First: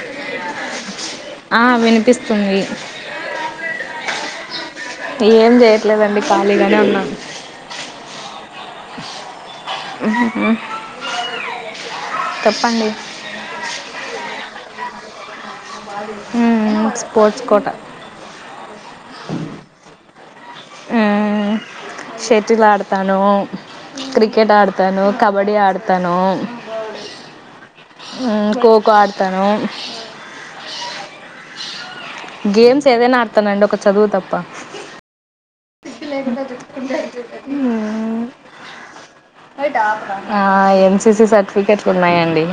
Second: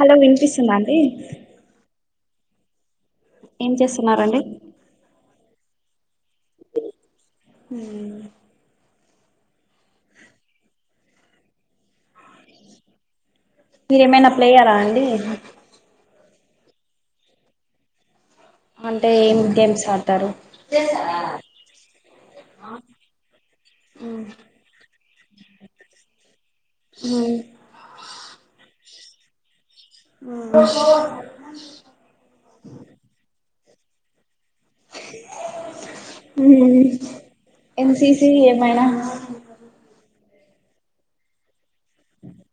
Hello వినిపిస్తుంద అండి స్తుంది ఏం చేస్తున్నారండి లేదండి ఖాళీగానే ఉన్నా హ్ హ్ చెప్పండి మీరేమైనా ప్లేయరండి ఉ స్పోర్ట్స్ కోట అంటే ఏం గేమ్స్ ఆడతారు మ్మ్ షటిల్ ఆడతాను కబడి ఆడతాను ఉ కో కోడతను ఆ గేమ్స్ ఏదైనా ఆడతానండి ఒక చదువు తప్ప సిగ్గు లేకుండా చెప్పుకుంటారు చూడు అది ఎన్ సి సి ఏమైనా ఏటడాపు [unintelligible] అ ఎన్ సి సి సర్ టికెట్లు ఉన్నాయండి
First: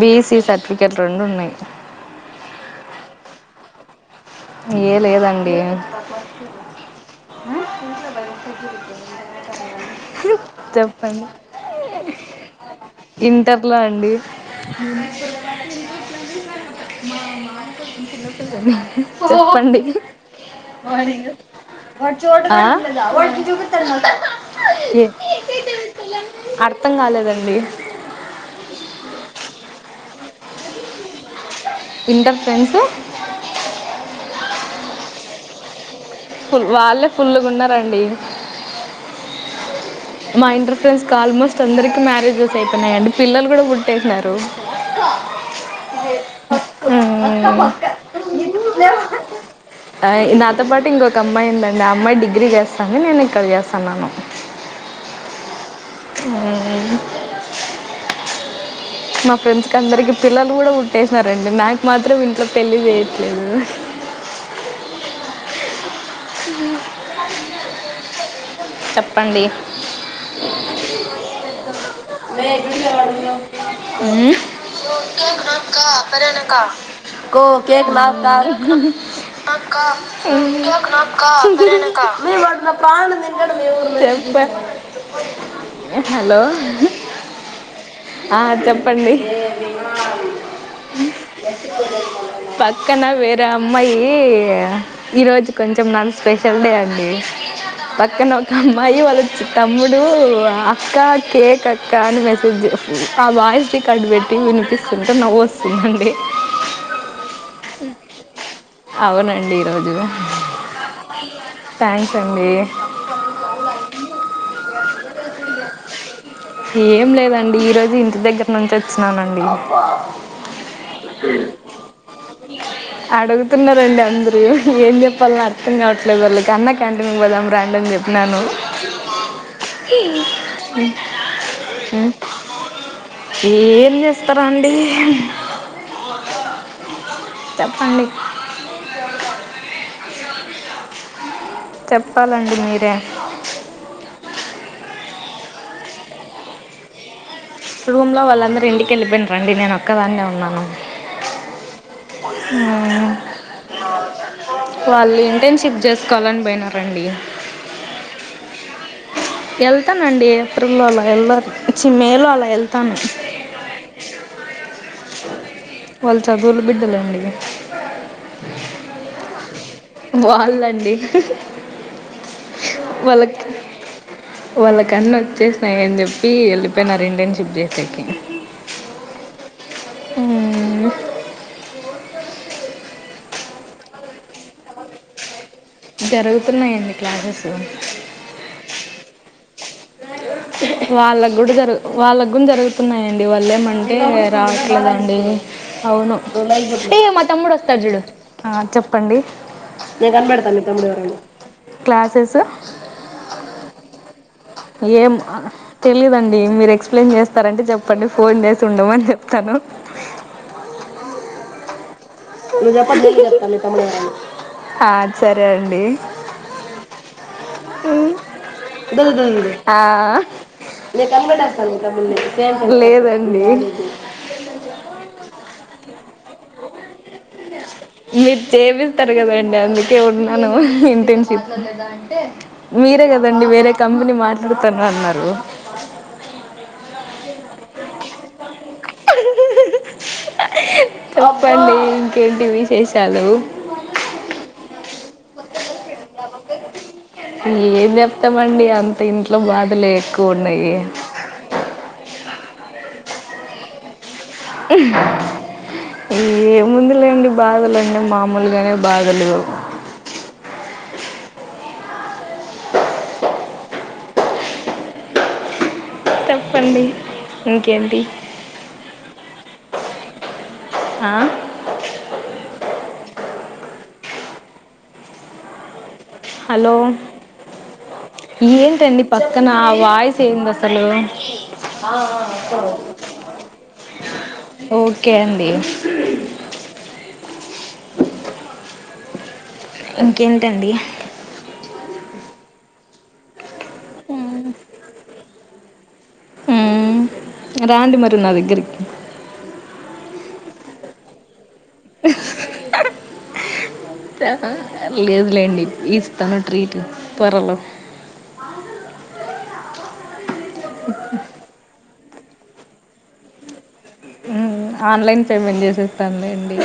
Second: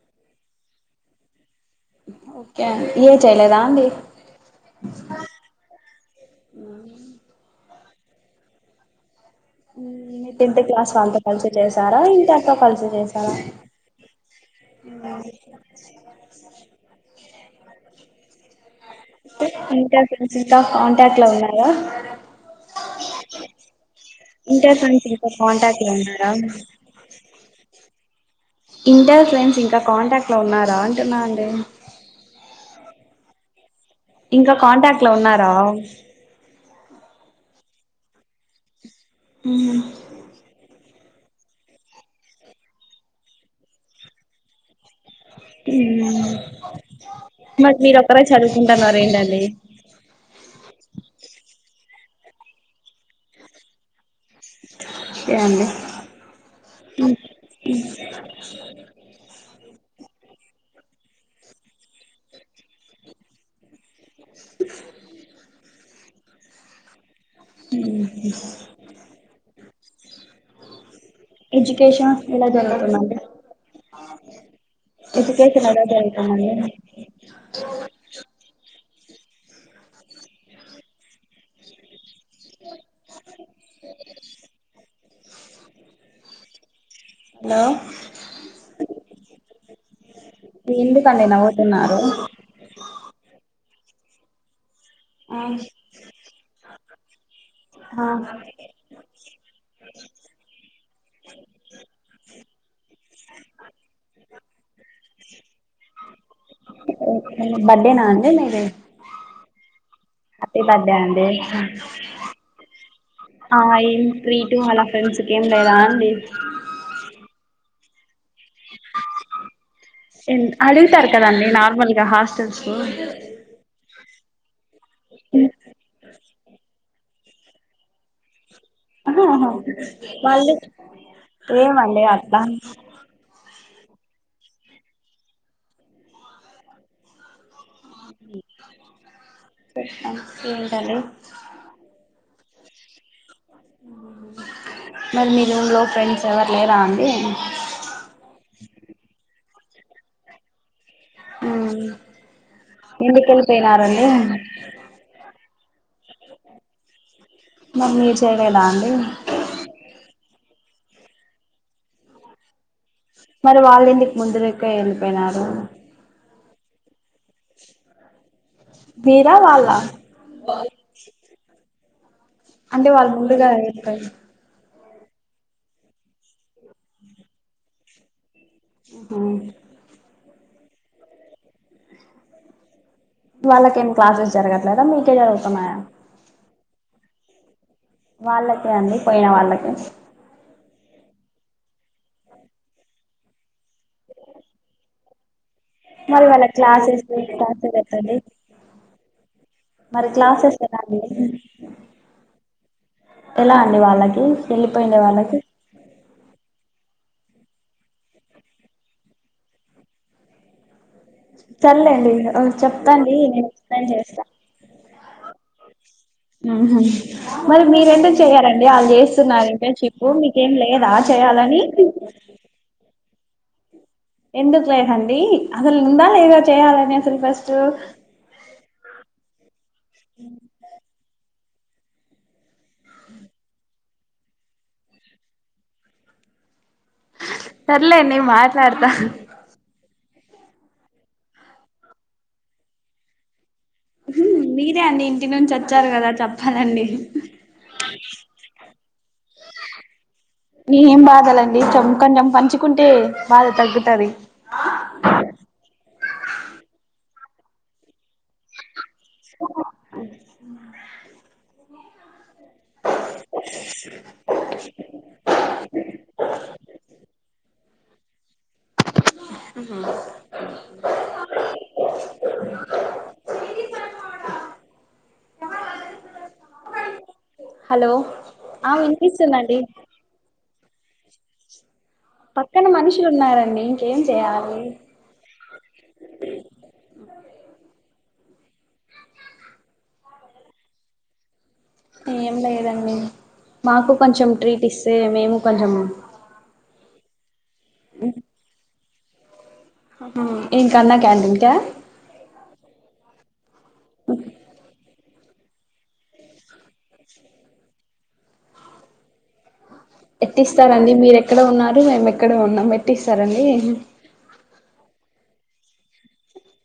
బి సి సర్టిఫికెట్లు రెండు ఉన్నాయి ఓకే ఏ చేయలేద అండి ఏ లేదండి ై టెన్త్ క్లాస్ వాళ్ళతో కలిసి చేశారా ఇంటర్ తో కలిసి చేసారా. ఇంటర్లో అండి చెప్పండి ఇంటర్ ఫ్రెండ్స్ ఇంకా కాంటాక్ట్ లో ఉన్నారా ఆ ఇంటర్ ఫ్రెండ్స్ ఏ ఇంకా కాంటాక్ట్ లో ఉన్నారా అర్థం కాలేదండి. ఇంటర్ ఫ్రెండ్స్ ఇంకా కాంటాక్ట్ లో ఉన్నారా అంటున్నా అండి ఇంటర్ ఫ్రెండ్స్ ఇంకా కాంటాక్ట్ లో ఉన్నారా ఫుల్ వాళ్ళే ఫులుగున్నారండి ఉ మా ఇంటర్ ఫ్రెండ్స్ కి ఆల్మోస్ట్ అందరికి మ్యారేజెస్ అయిపోయినాయండి. పిల్లలు కూడా పుట్టేసినారు. మ్మ్ ఉ మరి మీరు ఒక్కరే చదువుకుంటున్నారు ఏంటండి అయ్ నాతో పాటు ఇంకొక అమ్మాయిందండి. ఆ అమ్మాయి డిగ్రీ చేస్తంది. నేను ఇక్కడ చేస్తన్నాను. కే అండి మ్మ్. ఉ ఉ మా ఫ్రెండ్స్ అందరికి పిల్లలు కూడా పుట్టేసినారండి నాకు మాత్రం ఇంట్లో పెళ్లి చేయట్లేదు. ఉహు చెప్పండి [inaudible] ఏజ్జుకేషన్ ఎలా జరుగుతుందడి. ఉ కో కే అక్క ఎలా సరేనక్క జరుగుతుందండి కో కే కల ద్దాం ఆహా అక్క సరేలే నాకే నక్క ఆహా అంతేనది క్క మీ వాడు నా పాణం తింటాడు మీ ఊరి పేరు చేప్పే హలో హ్ లో ఆ చెప్పండి ఎందుకండి నవ్వుతున్నారు పక్కన వేరే అమ్మాయి ఏయా ఈ రోజు కొంచెం మన్ స్పెషల్ డే అండి ఆ పక్కన ఒక అమ్మాయి వాళ్ళుచ్చ తమ్ముడు అక్క కేక్ అక్క అని మెసేజ్ జె ఆ వాయిస్ రికార్డు పెట్టి వినిపిస్తుంటే నవ్వు వస్తుందండి బర్త్డేనా అండి మీది ఉ అవునండి ఈరో య హ్యాపీ బడ్డే అండి అండి ఆ ఏం ట్రీటుూ అళ ఫ్రెండ్స్కి ఏం లేదా అండి. ఏం లేదండి ఈరోజు ఇం దగ్గర నుంచి వచ్చిననండి అడుగుతారు కదండి నార్మల్ గా హాస్టల్స్ లో. అడుగుతున్నారండి అందరు అయ్యో ఏం చెప్పాల అర్థం కావట్లేదు వాళ్ళ అన్నా క్యాంటీన్ కి పోదాం రండి అని చెప్పినాను ఆహా వాళ్ళు ఎమ్మన్లే ఉం. అట్లా ఆ [unintelligible] ఏం చేస్తారండి ఏంటండీ చెప్పాలండి మీరే అండీ మరి మీ రూమ్ లో ఫ్రెండ్స్ ఎవరు లేరా అండి రూమ్ లో వాళ్ళందరు ఇంటికెళ్ళి పోయినారు అండి నేను ఓ క్కదాన్నే ఉన్నాను ఊ మ్మ్. ఎందుకు ఎళ్ళిపోయినారండి చెక్ చేసుకోవాలని పోయినారు అండి మరి మీరు చేయలేదా అండి వెళ్తానండి ఏప్రిల్ లో అలా వెళ్లి చి మే లో అలా వెళ్తాను మరి వాళ్ళ ఇంటికి ముందురెక్కే ఎళ్ళిపోయినారు వాళ్ళు చదువులు బిడ్డల అండి మీరా వాళ్లా వాళ్ళండి అంటే వాళ్ళు వాళ్ళకి ముందుగా వెళ్ళిపోయారు వాళ్ళ అన్ని వచ్చేసినాయి అని చెప్పి ఎళ్ళిపోయినారు ఇంటర్న్షిప్ చేసేకి ఉ ఊ వాళ్ళకేం క్లాసెస్ జరగ లేదా మీకె జరుగుతున్నయా తున్నాయండి క్లాసెస్ వాళ్ళకే అండి పోయిన వాళ్ళకి వాళ్ళకు కూడా జరుగు వాళ్ళకు కూడా జరుగుతున్నాయండి వాళ్ళ ఏమంటే రావట్లేదండి అవును మరి వాళ్ళ క్లాసెస్ మా తమ్ముడు క్లాసెస్ వస్తారు చుడు ఎట్టండి ఆ చెప్పండి మరి నేను కనిబెడతా క్లాసెస్ నీ ఎలా తమ్ముడు అండి ఎవరనేది క్లాసెస్ ఎలా అండి వాళ్ళకి వెళ్ళిపోయిండే ఏం వాళ్ళకి తెలీదండి మీర ఎక్స్ప్లెయిన్ చేస్తారంటే చెప్పండి ఫోన్ చేసి ఉండమని చెప్తాను సర్లే అండి ఇగ ఆ నువ్వు చెప్పద్దు చెప్తాండి నేను చెప్తా మీ తమ్ముడు ఎక్స్ప్లెయిన్ ఎవరైనా చేస్తా ఆ, సరే అండి ఉ మరి మీరేం ఎందుకు చేయారండి వాళ్ళు దుల్ దుల్ చేస్తున్నారు దుల్. ఆ, ఇంటర్న్షిప్ మీకేం లేదా నేను చేయాలని అండి ఎందుకు [unintelligible] హాండీ అహలు మీరు చేపిస్తారు కదండి అందుకే ఉన్నాను ఇంటర్న్షిప్ మీరే కదండి వేరే కంపెనీ మాట్లాడుతాను అన్నారు సర్లే నేను మా ట్లాడత చెప్పండి ఇంకేంటి విశేషాలు మీరే అండి ఇంటి నుంచి వచ్చారు కదా చెప్పాలండి ఏం చెప్తామండి అంత ఇంట్లో బాధలే ఎక్కువ ఉన్నాయి న ఏం బాధాలండి చంకని చంకొని తకుంటే బాధ తగ్గుతుంది ఏ ముందు లేండి బాధలున్న మామూలుగానే బాదులు చెప్పండి ఇంకేంటి ఆ హలో హలో ఆ ఏంటండి పక్కన వినిపిస్తుందండి వయిస్ ఏంద సలువే పక్కన మనుషులు ఉన్నారండి ఇంకేం చేయాలి ఓకే అండి ఇంకేంటండి ఏం లేదండి మాకు కొంచెం ట్రీట్ ఇస్తే మేము ప్పంజము అ రాాంంటి మరి నా దగ్గరికి ఏం కన్నా క్యాంటీన్కా లేదులేండి ఈ ఇస్తాను ట్రీట్ త్వరలో ఇప్పిస్తారండి మీరెక్కడ ఉన్నారు మేము ఇక్కడ ఉన్నాం పెట్టిస్తారండి ఉమ్ ఆన్లైన్ పేమెంట్ చేస తను లెండి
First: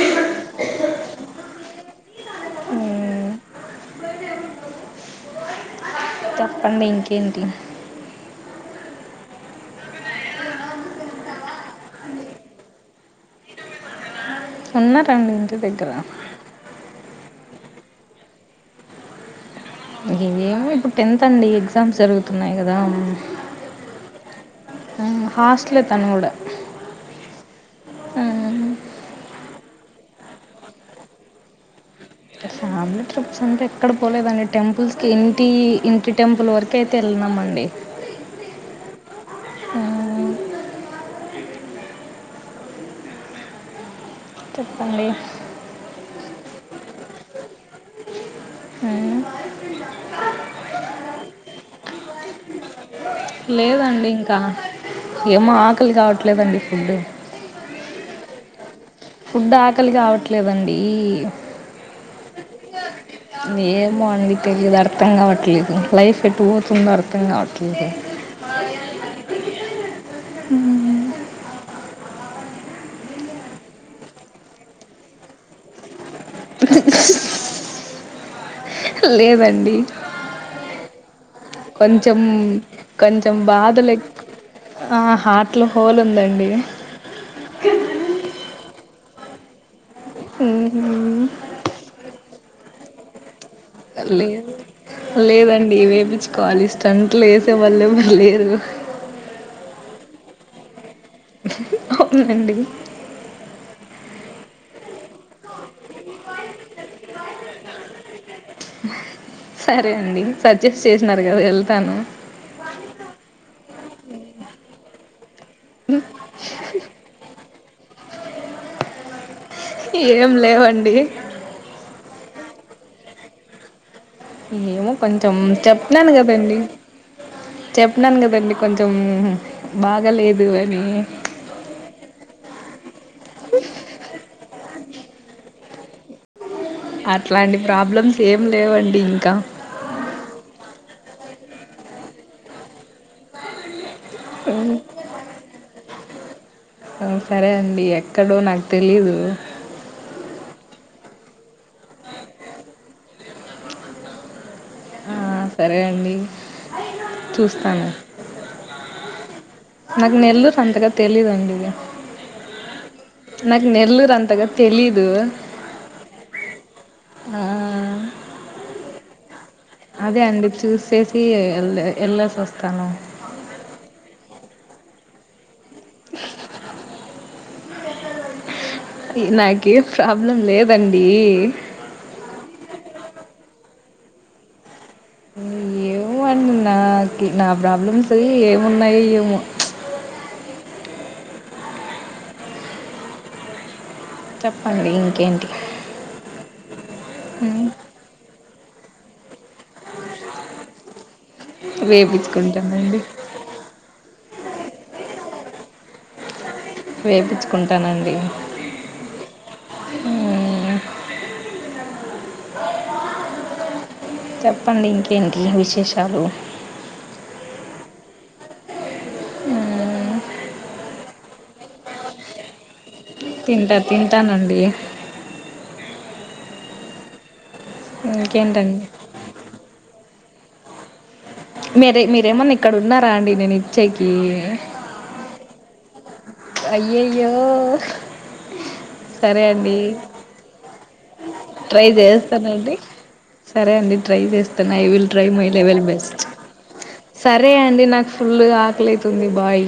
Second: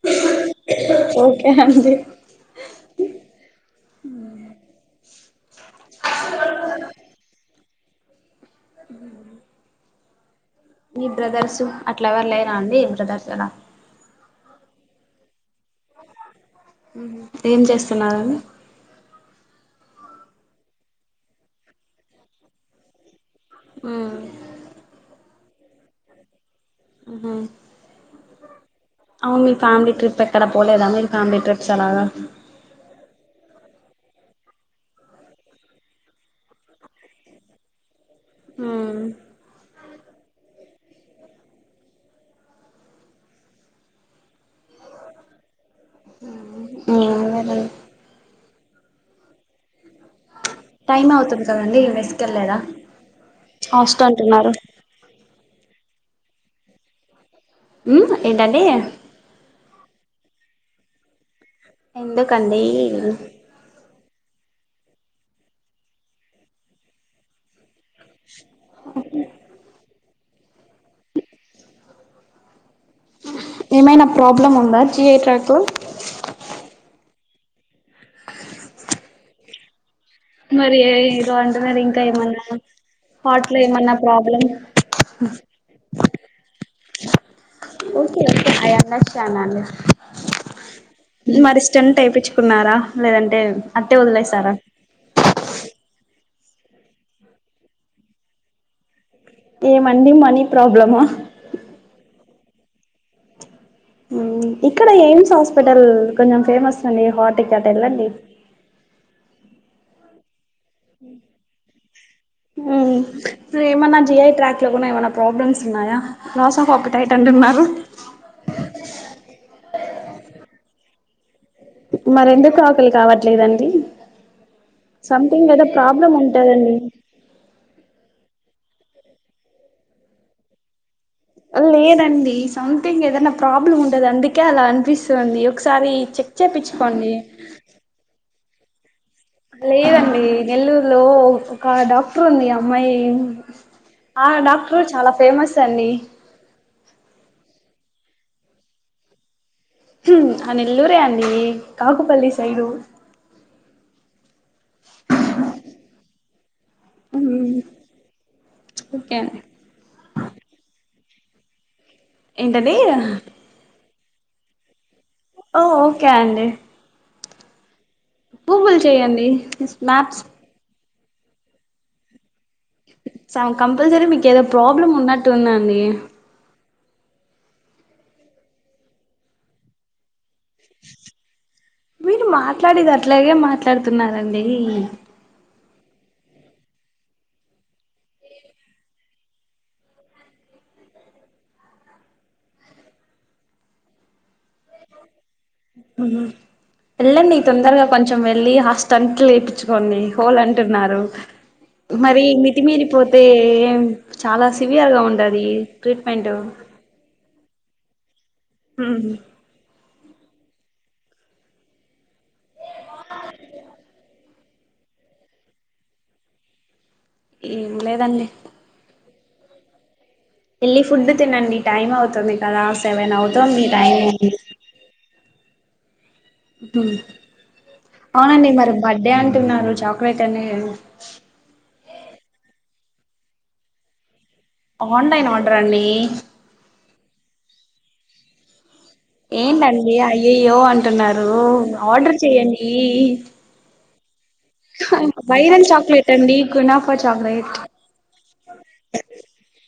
ఓకే అండి చెప్పండి ఇంకేంటి ఉ మీ బ్రదర్సు అట్లా ఎవరు లేరా అండి ఇంటి దగ్గర ఉన్నారండి ఇంట్ ఉహు ఏం చెస్ తున్నారు ఇమి ఇప్పుడు టెన్త్ అండి ఎగ్జామ్స్ జరుగుతున్నాయి కదా ఉమ్ హాస్టట్లే తను కూడా అహ అవును మీ ఫ్యామిలీ ట్రిప్ ఎక్కడ పోలేదా మీ ఫ్యామిలీ ట్రిప్స్ అలాగా ఫామిలీ ట్రిప్స్ అంటే. అక్కడ పోలేదండి టెంపుల్స్ కి ఇంటి ఇంటి టెంపుల్ వరకయితే వెల్లినం అండి. ఉమ్. చెప్పండి. ఉమ్ ఏమున్నదండీ ఉమ్. టైం అవుతుంది కదండి మిస్కెళ్ళేద హస్ట్ లేదండి అంటున్నారు. ట్లేదండి ఫుడ్. ఉ ఏంటండీ. ఫుడ్ ఆకలి కావట్లేదండీ. ఎందుకండీ. ఏమో అండి తెలియదు అర్థం కావట్లేదు లైఫ్ ఎటు పోతుందో అర్థం కావ. ట్లేదు. ఉ. ఏమైనా ప్రాబ్లమ్ ఉందా జియేట్రకు లేదండి. మరి ఏ ఎ కొంచెం కొంచెం హార్ట్ లో బాధలు ఏమన్నా ఎకూ ప్రాబ్లం ఆ హార్ట్లో హోల్ ఉందండి. ఓకే ఆయా. నచ్చన అండి. మరి స్టెంట్ ఏపించుకున్నారా. లేదంటే అట్టే లేదు వదిలేసారా లేదండి వేపిచు కాలి స్టంట్ లు లేసే వాళ్లు ఎవ్వరూ లేరు. ఏ మండి మనీ ప్రాబ్లమ అవునండి హు ఇక్కడ ఎయిమ్స్ హాస్పిటల్ కొంచెం ఫేమస్ నీ హటిక్ అటేళ్ళండి సరే అండి సజెస్ట్ చేసినారు కదా వెళ్తాను ఉమ్ ఏమన్నా జిఐ ట్రాక్ లో కూడా ఏమనా ప్రాబ్లమ్స్ ఉన్నాయా లాసఫ్ ఒక్క టైట్ అంటున్నారు. ఏం లేవండి. మరెందుకు ఆకలి కావట్లేదండి ఏమో కొంచెం సంథింగ్ ఏదో చెప్తున్నాను ప్రాబ్లం కదండి ఉంటదండి చెప్పినాను కదండి కొంచెం బాగలేదు అని లేదండి సంథింగ్ ఏదన్న ప్రాబ్లం ఉంటది అందుకే అలా అనిపిస్ స్తుంది ఒకసారి చెక్ చేపించుకోండి అట్లాంటి ప్రాబ్లమ్స్ ఏం లేవండి. ఇ లేదండి నెల్లూరు లో ఒక డాక్టర్ ఉంది అమ్మాయి ఆ డాక్టరు చాలా ఫేమస్ అండి. హు సరే అండి ఎక్కడో నాకు తెలీదు. హ్ ఆ నెల్లూరే అండి. కాకుపల్లి సైడు. ఆ సరే అండి. చూస్తాను. ఓకే అండి నాకు నెల్లురూ అంతగా తెలిదండి ఇగా ఏంటండి. అంతగా తెలీ ఓ ఓకే అండి. ఆ గూగుల్ చెయ్యండి. అదే అండి చూస్ సేసి ఎ ఎల్లెసి వస్తా. సం కంపల్సరి మీకు ఏదో ప్రాబ్లమ్ ఉన్నట్టు ఉందం డి నాకి ఎం ప్రాబె మీరు మాట్లాడేది అట్లాగే మా మాట్లాడుతున్నారండి. ఏమో అండి నాకి నా ప్రాబ్లమ్స్ ఏమున్నాయి ఏమో. చెప్పండి ఇంకేంటి హుహ్ వెళ్ళండి మ్మ్. తొందరగా కొంచెం వె మళ్ళీ హాస్టంటులేపించుకొని హోల్ అంటున్నారు. మరి వేపించుకుంటానండి మితిమీరిపోతే ఎం చాలా సివియర్ గా ఉంటది ట్రీట్మెంట్. వేపిచుకుంటానండి. హుహ్ చెప్పండి ఇంకేంటి విశేషాలు. ఏం లేదండి. హ్ వెళ్ళి ఫుడ్ తినండి. టైమ్ అవుతుంది కదా సెవెన్ అవుతోంది తింటా టైము. తింటానండి హ్ అవునండి మరి ఇంకేంటండి బర్డె అంటున్నారు చాక్ ఒకేక మీరే మీరేమన్నా ఇక్కడ ఉన్నారా అండి నేను ఇచ్చేకి ఆన్లైన్ ఆర్డర్ అండి అయ్యో అయ్యో ఏం అండి అయ్యయ్యో అంట అంటున్నారు ట్రై ఆర్డర్ చెయ్యడి tries I will try my level best అండి కునాఫా సరే చాక్లెట్ అండి నాకు ఫుల్ ఆకలితుంది బాయ్